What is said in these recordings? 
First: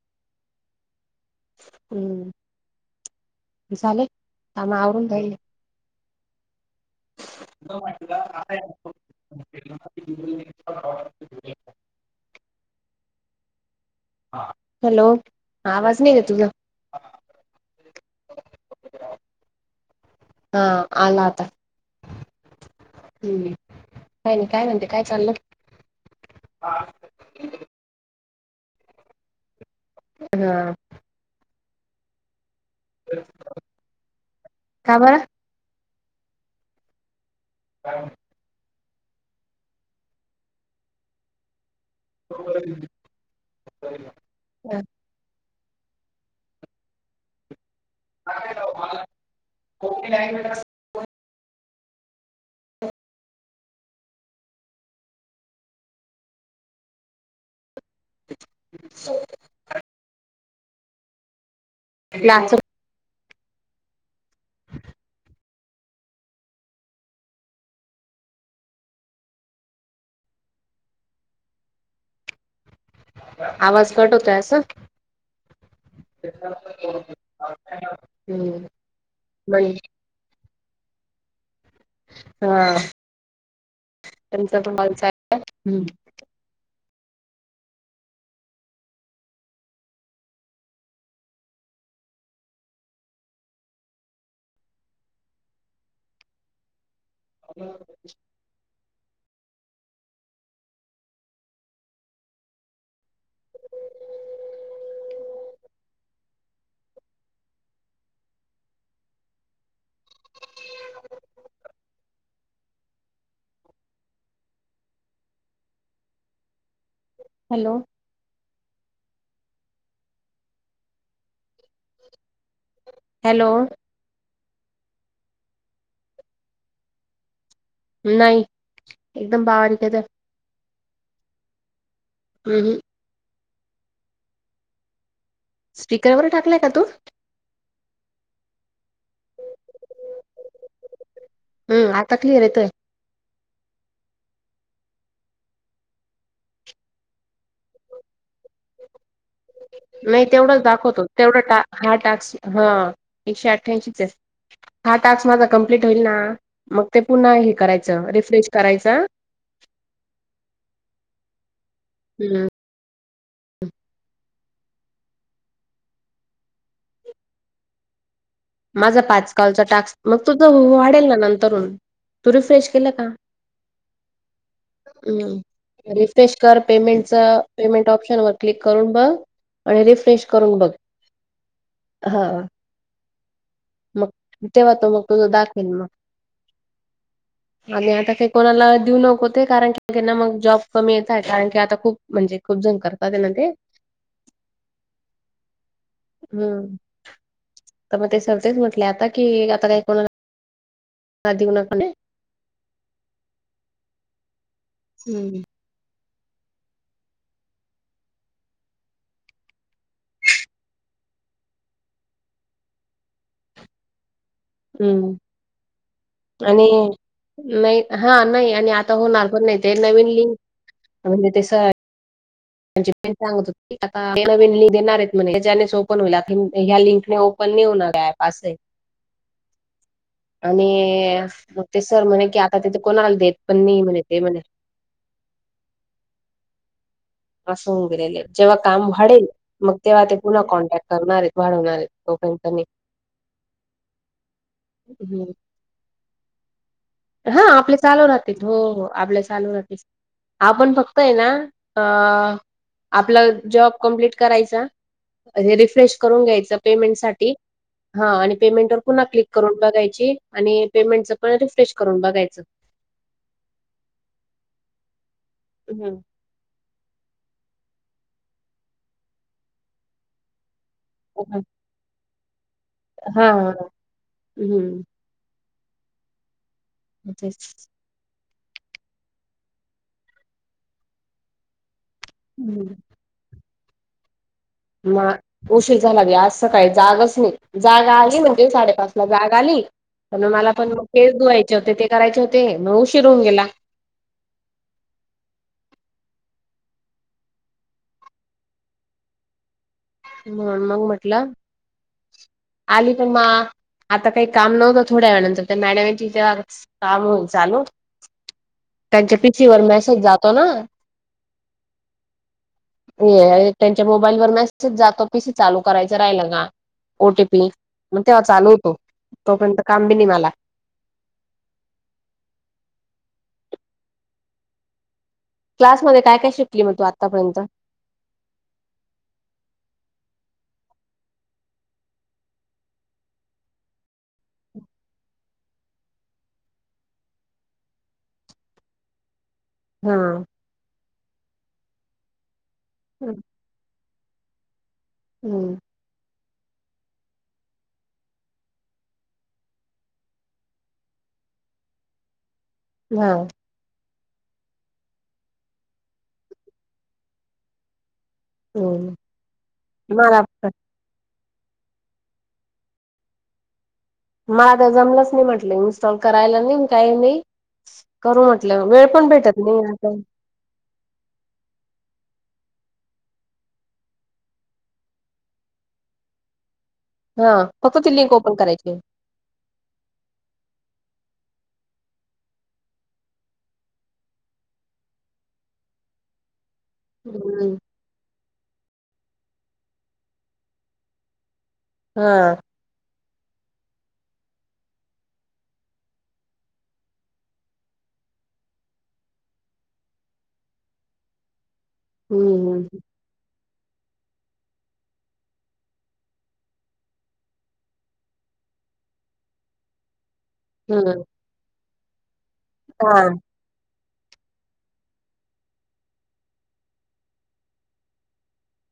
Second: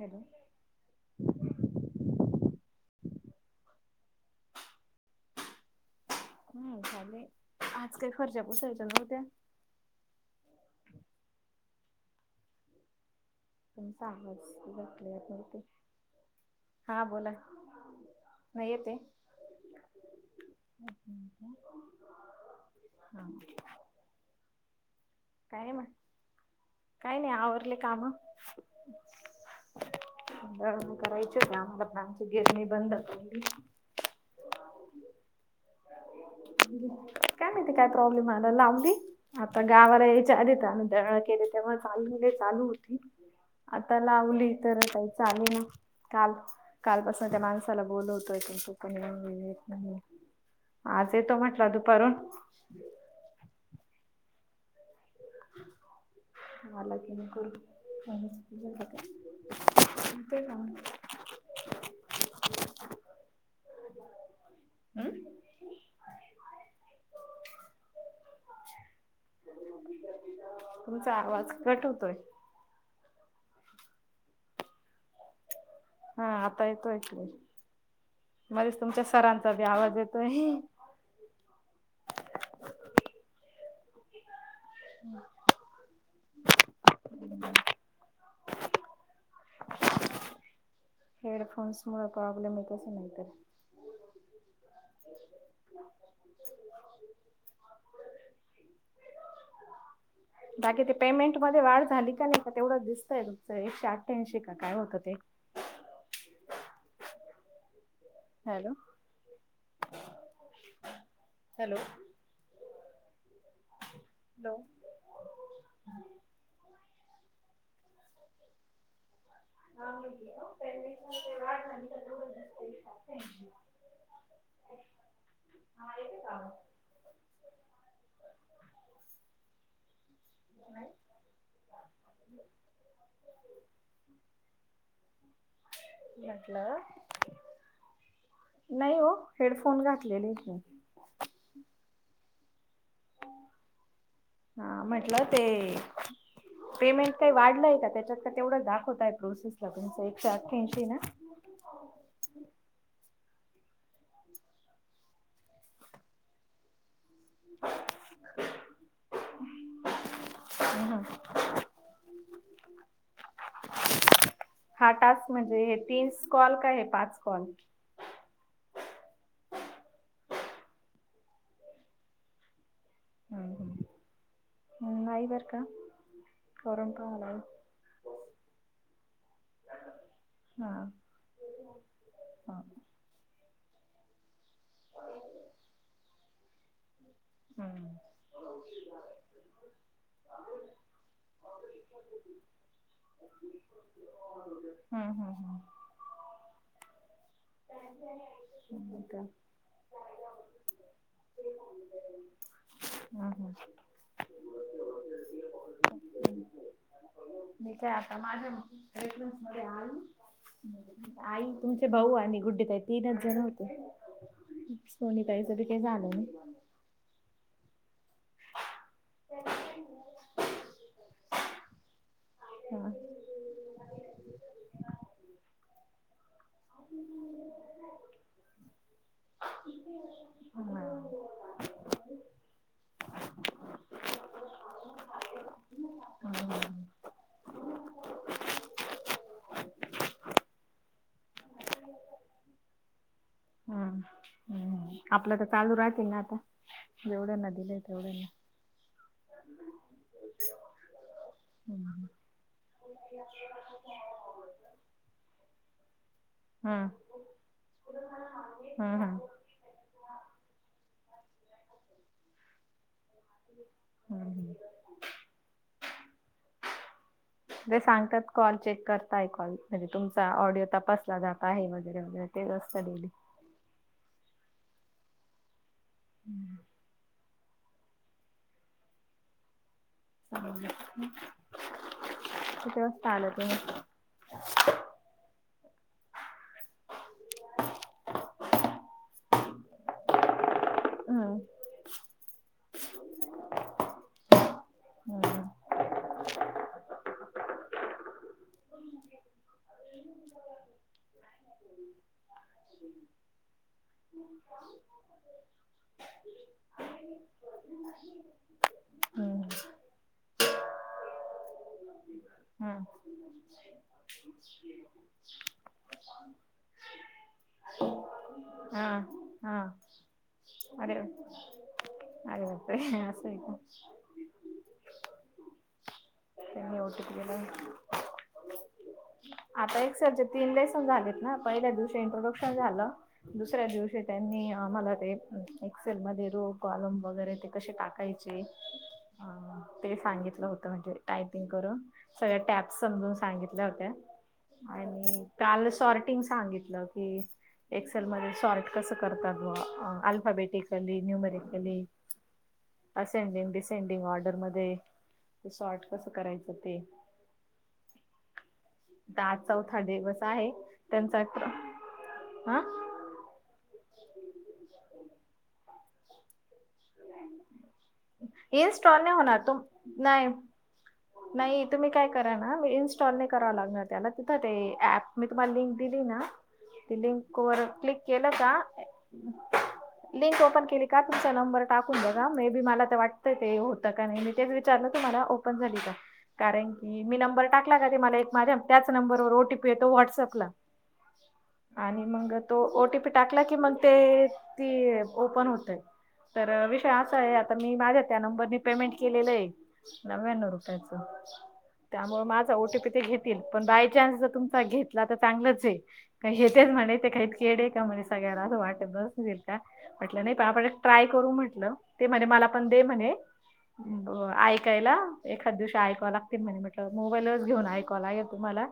Hello. हम्म झाले आम आवरून जाईल. नाही ले आज काही फर्ज पुसायच्या नव्हत्या. मग म पण सहावाज हॅलो घकलेतते. आवाज नाही का तुझा हा बोला नाही येते. हा आला आता ह् का नाही काय म्हणती काय चाललं. काय म काही नाही आवरले काम. हा ळ करायच का आम्हालामची गेरणी बंद खबर. काय माती काय प्रॉब्लेम आला ला अगदी आता गावाला यायच्या आधी त्या दळं केली. तेव चाललेले चालू होती आता लावली तर काही. चाले ना काल कालपासून त्या माणसाला बोलवतोयण तो पण येत नाही. कर आज येतो म्हटला दुपारून. मला क करू का? ते का? आपलाच. मग? तुमचा आवाज कट होतोय. आवाज कट होतय अस. [inaudible] हा आता येतो ऐक हम्म मध्येच तुमच्या सरांचा बी म्हण आवाज येतोय. हा त्यांचा पण मग हम्. ह. हेडफोन्स मु प्रॉब्लेम आहेस नाही तर. हॅ. बाकी ते पेमेंट मध्ये वाढ झाली का नाही का तेवढंच दिसतय तुमचं एकशे अठ्ठ्याऐंशी का काय होतं ते? Hello hello. हॅलो. हॅलो. ह मा वाढला. हॅलो. हा का? नाही एकदम बावारिक तर. हम्. ह ह. स्पीकरवर टाकलाय का म्हटलं तू नाही हो हेडफोन घातलेले आहेत मी हम् आता कलीिर येतय हा म्हटलं ते, पेमेंट काही वाढलंय का त्याच्यात का तेवढाच दाखवतय प्रोसेस नाही तेवढंच दाखवतो तेवढं टा हा टास्क हा एकशे अठ्ठ्यांशीच आहे हा टास्क माझा कम्प्लीट होईल ना, मग ते पुन्हा हे करायचं रिफ्रेश करायचं. अन. हम्म हा टास्क म्हणजे हे तीन कॉल काय हे पाच कॉल माझा पाचकालचा टास्क मग तुझं वाढेल ना नंतरून तू रिफ्रेश केलं का? ह नाही बरं काय हम्म रिफ्रेश कर पेमेंटच पेमेंट ऑप्शन वर क्लिक करून बघ. आणि रिफ्रेश करून हा बघ हा मग तेव्हा तो मग तुझं दाखवेल मग हम आणि आता काही कोणाला देऊ नको ते कारण कीना मग जॉब कमी येत आहे कारण की आता खूप म्हणजे खूप जण करतात त्यांना ते हम्म हम्म हम् हम्म तर मग ते सर तेच म्हटले हम्म आता का. कि आता काही कोणा णाने [inaudible] हम ह हम्म मी काय आता माझ आ आई तुमचे भाऊ आणि गुड्डी ताई तीनच जण होते हम्म सोनीताईच बी काही झालं नाही. आणि नाही हा नाही आणि आ होणार पण नाही ते नवीन लिंक म्हणजे हा. म्ह सांगत हो आता नवीन देणार आहेत म्ह त्याने सो [inaudible] ओ होईल ह्या लिंकनी ओपन नाही होणार् अँप असं आहे. ह आणि मग ते सर म्हणे कि आता तेथे कोणाला देत पण न म्हणे ते म्हणे हम् असून गरले जेव्हा काम वाडेल. मग तेव्हा ते पुन्हा कॉन्टॅक्ट करणार वाढवणार आहेत लोकांकनी हम् हम् हम्म. आपलं तर चालू राहतील ना आता हा जेवढ्यांना आपले दिलंय चालू तेवढ्यांना. राहते हो हो आपले चालू राह आपण फक्त आहे ना अ हम्म आपला जॉब कम्प्लीट करायचा रिफ्रेश करून घ्यायच. हम्म मठीम हम्म हम्म. क् [inaudible] करून बघायची आणि पेमेंट पण रिफ्रेश करून बघायच. हम् हम् हम् े सांगतात कॉल चेक करताय कॉल म्हणजे तुमचा ऑडिओ तपास जात आहे वगैरे वगैरे तेत हा हम्म हम्. तेच हं. किती वाजता आलं तुम्? म उशीर झाला ग आज सकाळी जागच नाही, जाग आली म्हणजे साडेपाच ला जाग आली तर मग मला पण मग केस हम्म धुवायचे होते ते करायचे होते मग उशीर होऊन गेला. हम्म हो मग म्हटलं आली पण मा आता काही काम नव्हतं थोड्या वेळानंतर त्या मॅडमची तेेव काम चालू त्यांच्या हम्म पिथी ववर मेसेज जातो ना [inaudible] हम्म ये त्यांच्या मोबाईल वर मेसेज जातो पिसी चालू करायचं राहिल का? ओटीपी मग तेव्हा चालू होतो हा हा तोपर्यंत काम बी नाही मला अरे बापरे अस हे का? क्लासमध्येध्ये काय काय शिकली मग त्यांनी तू ओटीपी दिला. आत्तापर्यंत आता एक सर चे तीन दिसन झालेत ना पहिल्या दिवशी इंट्रोडक्शन झालं दुसऱ्या दिवशी त्यांनी आम्हाला ते एक्सेल मध्ये रो कॉलम वगैरे ते कसे टाकायचे ते, हा हा ते सांगितलं होतं म्हणजे टायपिंग करून सगळ्या टॅपस समजून सांगितल्या होत्या. आणि हम्म काल सॉर्टिंग सांगितलं की एक्सेल मध्ये शॉर्ट कसं करतात बॉ आल्फाबेटिकली न्युमेरिकली हा असेंडिंग डिसेंडिंग ऑर्डर मध्ये रिसॉर्ट कसं करायचं ते हम्म आता आज चौथा दिवस मला आहे. त्यांचा आ म आता जमलंच नाही म्हटलं इन्स्टॉल करायला नाही, काही नाही. करू म्हटलं वेळ पण भेटत नाही आता. हो नाही तुम्ही काय करा ना मी इन्स्टॉल नाही करावं लागणार त्याला तिथं ते ऍप मी तुम्हाला लिंक दिली ना त हा लिंक वर फक्त ती क्लिक लिंक केलं ओपन का करायची लिंक ओपन केली का तुमचा नंबर टाकून बघा मे बी मला असं वाटत ते होतं की नाही मी तेच विचारलं तुम्हाला होतं की नाही कारण की मी नंबर हम्म टाकला का माझ्या त्याच नंबर वर व्हाट्सअप ला ओटीपी येतो आणि हा मग तो ओटीपी टाकला की मग ते ती ओपन होतय. तर विषय असा आहे आ मी माझ्या त्या नंबरनी पेमेंट केलेलं आहे नव्यान्णव रुपयाचं त्यामुळे हम्म माझा हम्म ओटीपी ते घेतील पण बाय चान्स जर तुमचा घेतला तर चांगलंच आहे. का, हे तेच म्हणे ते काही येडे आहे का म्हणे सगळ्याला असं वाटत बसतील. म्हटलं नाही पण आपण हम्म ट्राय करू म्हटलं ते म्हणे मला पण दे हा म्हणे ऐकायला एखाद दिवशी आयकाव लागतील म्हटलं मोबाईलच घेऊन आयकाव लगेल तुम्हाला.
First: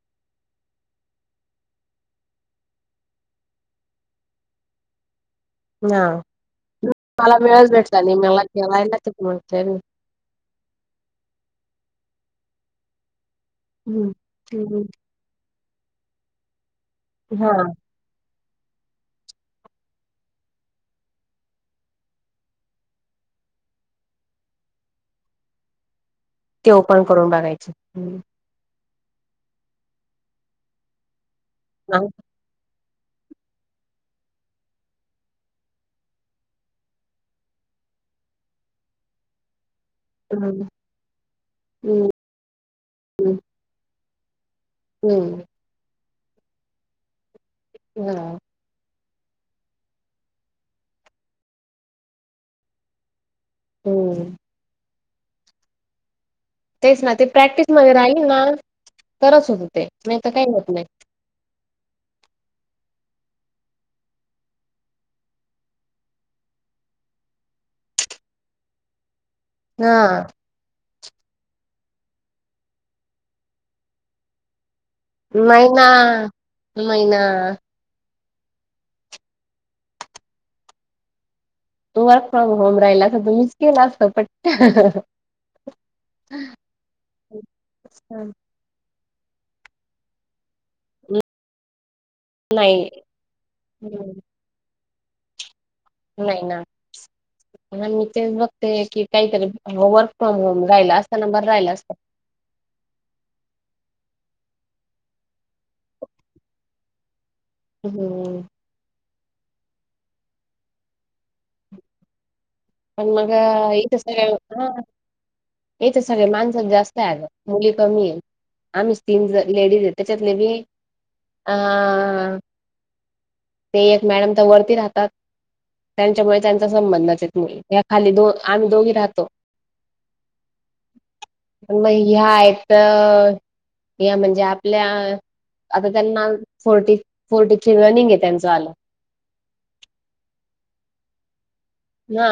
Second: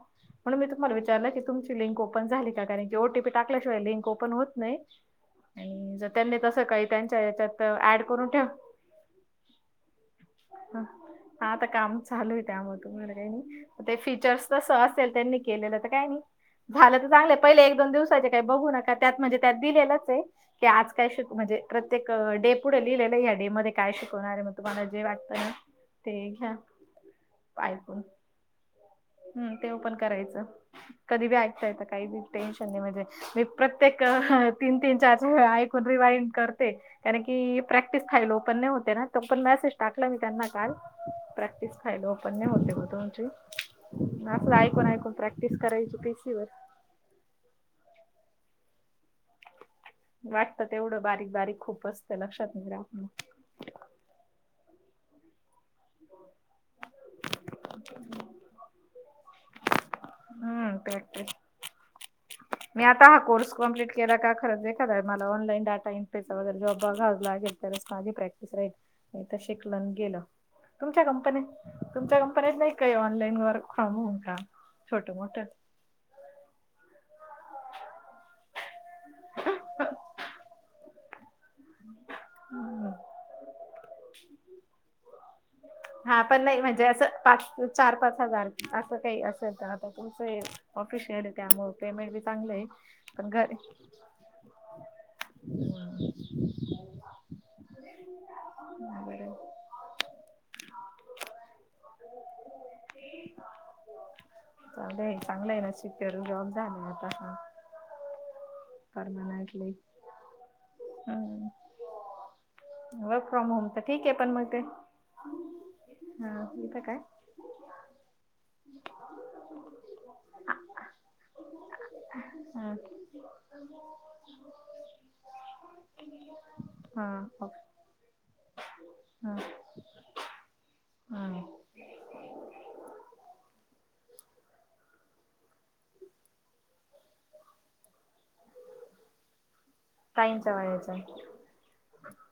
म्हणून मी तुम्हाला विचारलं की तुमची लिंक ओपन झाली का? नाही कारण ओटीपी टाकल्याशिवाय लिंक ओपन होत नाही. आणि हा जर त्यांनी तस काही त्यांच्या मला याच्यात वेळच भेटला ऍड नाही करून ठेव [unintelligible] हा आता काम चालू आहे त्यामुळं तुम्हाला काही नाही. ते हम्म फीचर्स तसं हम्म असेल त्यांनी केलेलं तर काय नाही झालं तर चांगलं हा पहिले एक दोन दिवस का बघू नका त्यात म्हणजे त्यात दिलेलंच ये. की आज काय श म्हणजे प्रत्येक डे पुढे लिहिलेलं या डे मध्ये काय शिकवणार आहे मग तुम्हाला जे वाटतं ना ते घ्या ते ओपन करून बघायचे. हम् तेओपन करायचं कधी बी ऐकता येत काही बी टेन्शन म्हणजे मी प्रत्येक तीन तीन चार वेळा ऐकून रिवाइड करते. कारण की प्रॅक्टिस फाईल ओपन नाही होते ना तो पण म टाकलं मी त्यांना काल प्रॅक्टिस फाईल ओपन् नाय होत ये तुमची. असलं ऐकून ऐकून हम्म प्रॅक्टिस करायच पीसीवर हा वाटतं तेवढं बारीक बारीक खूप असतें लक्षात राहत नाही. हो तेच ना ते प्रॅक्टिसमध्येध्ये राहील ना तरच होत ते नाही तर काही होत नाही. ह मी आ हा कोर्स कम्प्लीट केला का खरंच एखादा मला ऑनलाई डाटा एन्ट्री वैगेरे जॉब बघावं लागेल. तरच माझी प्रॅक्टिस राहील, नाही तर शिकलं आन हा गेलं. तुमच्या कंपनीत तुमच्या कंपनीत नाही का, हे ऑनलाईन वर्क फ्रॉम होन काम? नाही ना, नाही ना. तू वर्क फ्रॉम होम मोठं राहिला असा, तुम्हीच केला असता पट हा पण नाही, म्हणजे असं पाच चार पाच हजार असं काही असं आता तुमचं हाय ऑफिशियल आहे, त्यामुळं पेमेंट बी चांगलं हाय नाही पण घर हम्म. नाही ना. मग मी तेच बघते, की बर काहीतरी हो वर्क फ्रॉम होम राहिला असता ना, बरा राहिला असता. चालू आहे चांगलं आहे ना, सुपेरिया जॉब झाले आता पण हं. परमनंटली. हम्म. पण वर्क मग फ्रॉम होम तर इथं ठीक आहे सगळे पण मग ते हा, इथं सगळे हा माणस इथं काय जास्त आहे आता. मुली कमी आहे. आम्हीच तीन लेडीज आहे, त्याच्यातले बी अं हा ते एक मॅडम तर वरती राहतात. त्यांच्यामुळे त्यां चा संबंध हा मेसेज मुळी. हा या खाली दो आम्ही दोघी राहतो. हा. पण मग ह्या आहेत. या म्हणजे आपल्या आता त्यांना फोर्टी, फोर्टी थ्री रनिंग आहे त्यांचं आलं टाईमचा [unintelligible] हा.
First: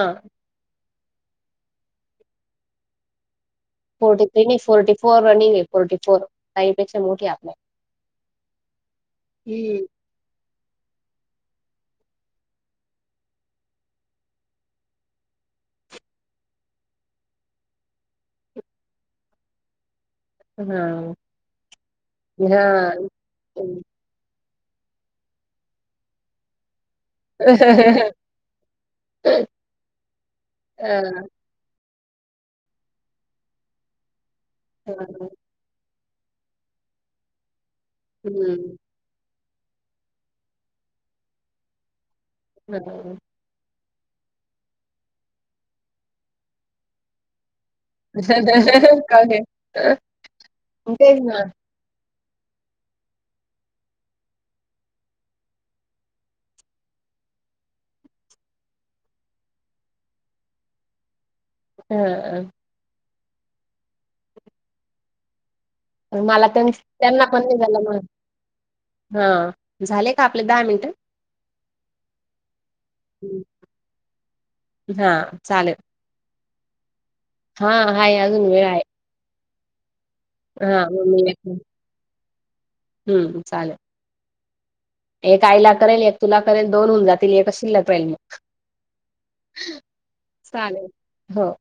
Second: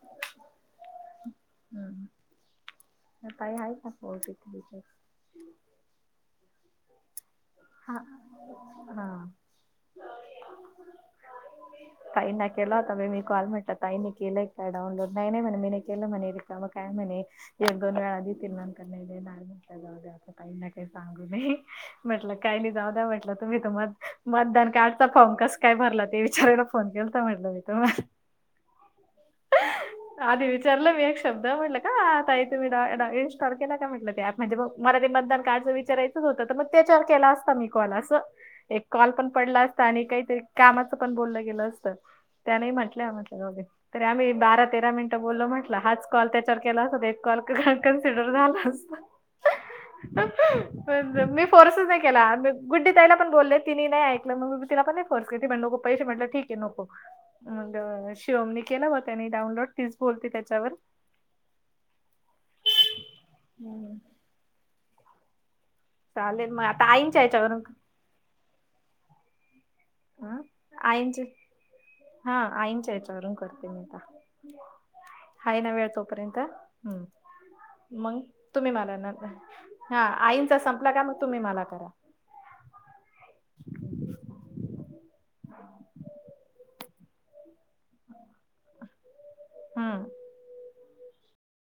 हं. त्या ताई हाईत. फोर्टी थ्री नाही, फोर्टी फोर रनिंग आहे, फोर्टी फोर. ताई पेक्षा मोठी आहे आपल्या. हा हा. हम्म ताईंना केला होत म मी कॉल म्हटलं ताईंनी केलंय का डाउनलोड? नाही नाही म्हणे, मी नाही केला मने रिकामा काय म्हणे. एक दोन वेळा आधी ती नंत नाही देणार म्हंटलं जाऊ दे. असं ताईंना काही सांगू नये म्हटलं. हा काही नाही जाऊ हा द्या म्हटलं तुम्ही तर म मतदान कार्डचा फॉर्म कस काय भरला? ते विचारायला फोन के लता म्हटलं मी तुम्हाला. आधी विचारलं मी एक हा शब् द म्हटलं का आता [unintelligible] इस्टॉल केला का म्हटलं ते ॲप मध्ये? मला ते हा. मतदान कार्डच विचारायचच होतं, तर मग त्याचार केला असता मी कॉल अस हम्म एक कॉल पण पडला असता आणि काहीतरी कामाचंपण बोललं गेलं असतं. त्याने नाही म्हटल्या हा. म्हट ल जाऊदे. तरी आम्ही बारा तेरा मिनिटं बोललो म्हटलं, हाच कॉल त्याच्यावर केला असता कॉल का कन्सिडर झाला असता. तसं तेच पण ना मी फोर्स केला आणि मी गुड्डी ताईला पण बोलले. तिनेही नाही ऐकलं, मग मी तिलापण नाही फोर्स के ते पण नको पैसे म्हटले ठीक आहे नको. शिवमनी केलं होतं नाही डाऊनलोड, तीच बोलते त्याच्यावर. हा अ. हम्म. मला चालेल मग आता आईंच्या त्यांना पण नाही याच्यावरून झालं म हा, झाले का अ आपले दहा मिनटं? हा आईच्या याच्यावरून करते मी आता हा हाय ना चालेल वेळ तोपर्यंत? हम्म. हा हाय मंग अजून वेळ तुम्ही आहे मला ना कर. हा आईंचा हा संपला का, मग मम्मी तुम्ही मला करा. हम्म चालेल. एक आईला करेल, एक तुला करेल. दोन होऊन जातील, एकच शिल्लक. [unintelligible] हम्म. चालेल हो.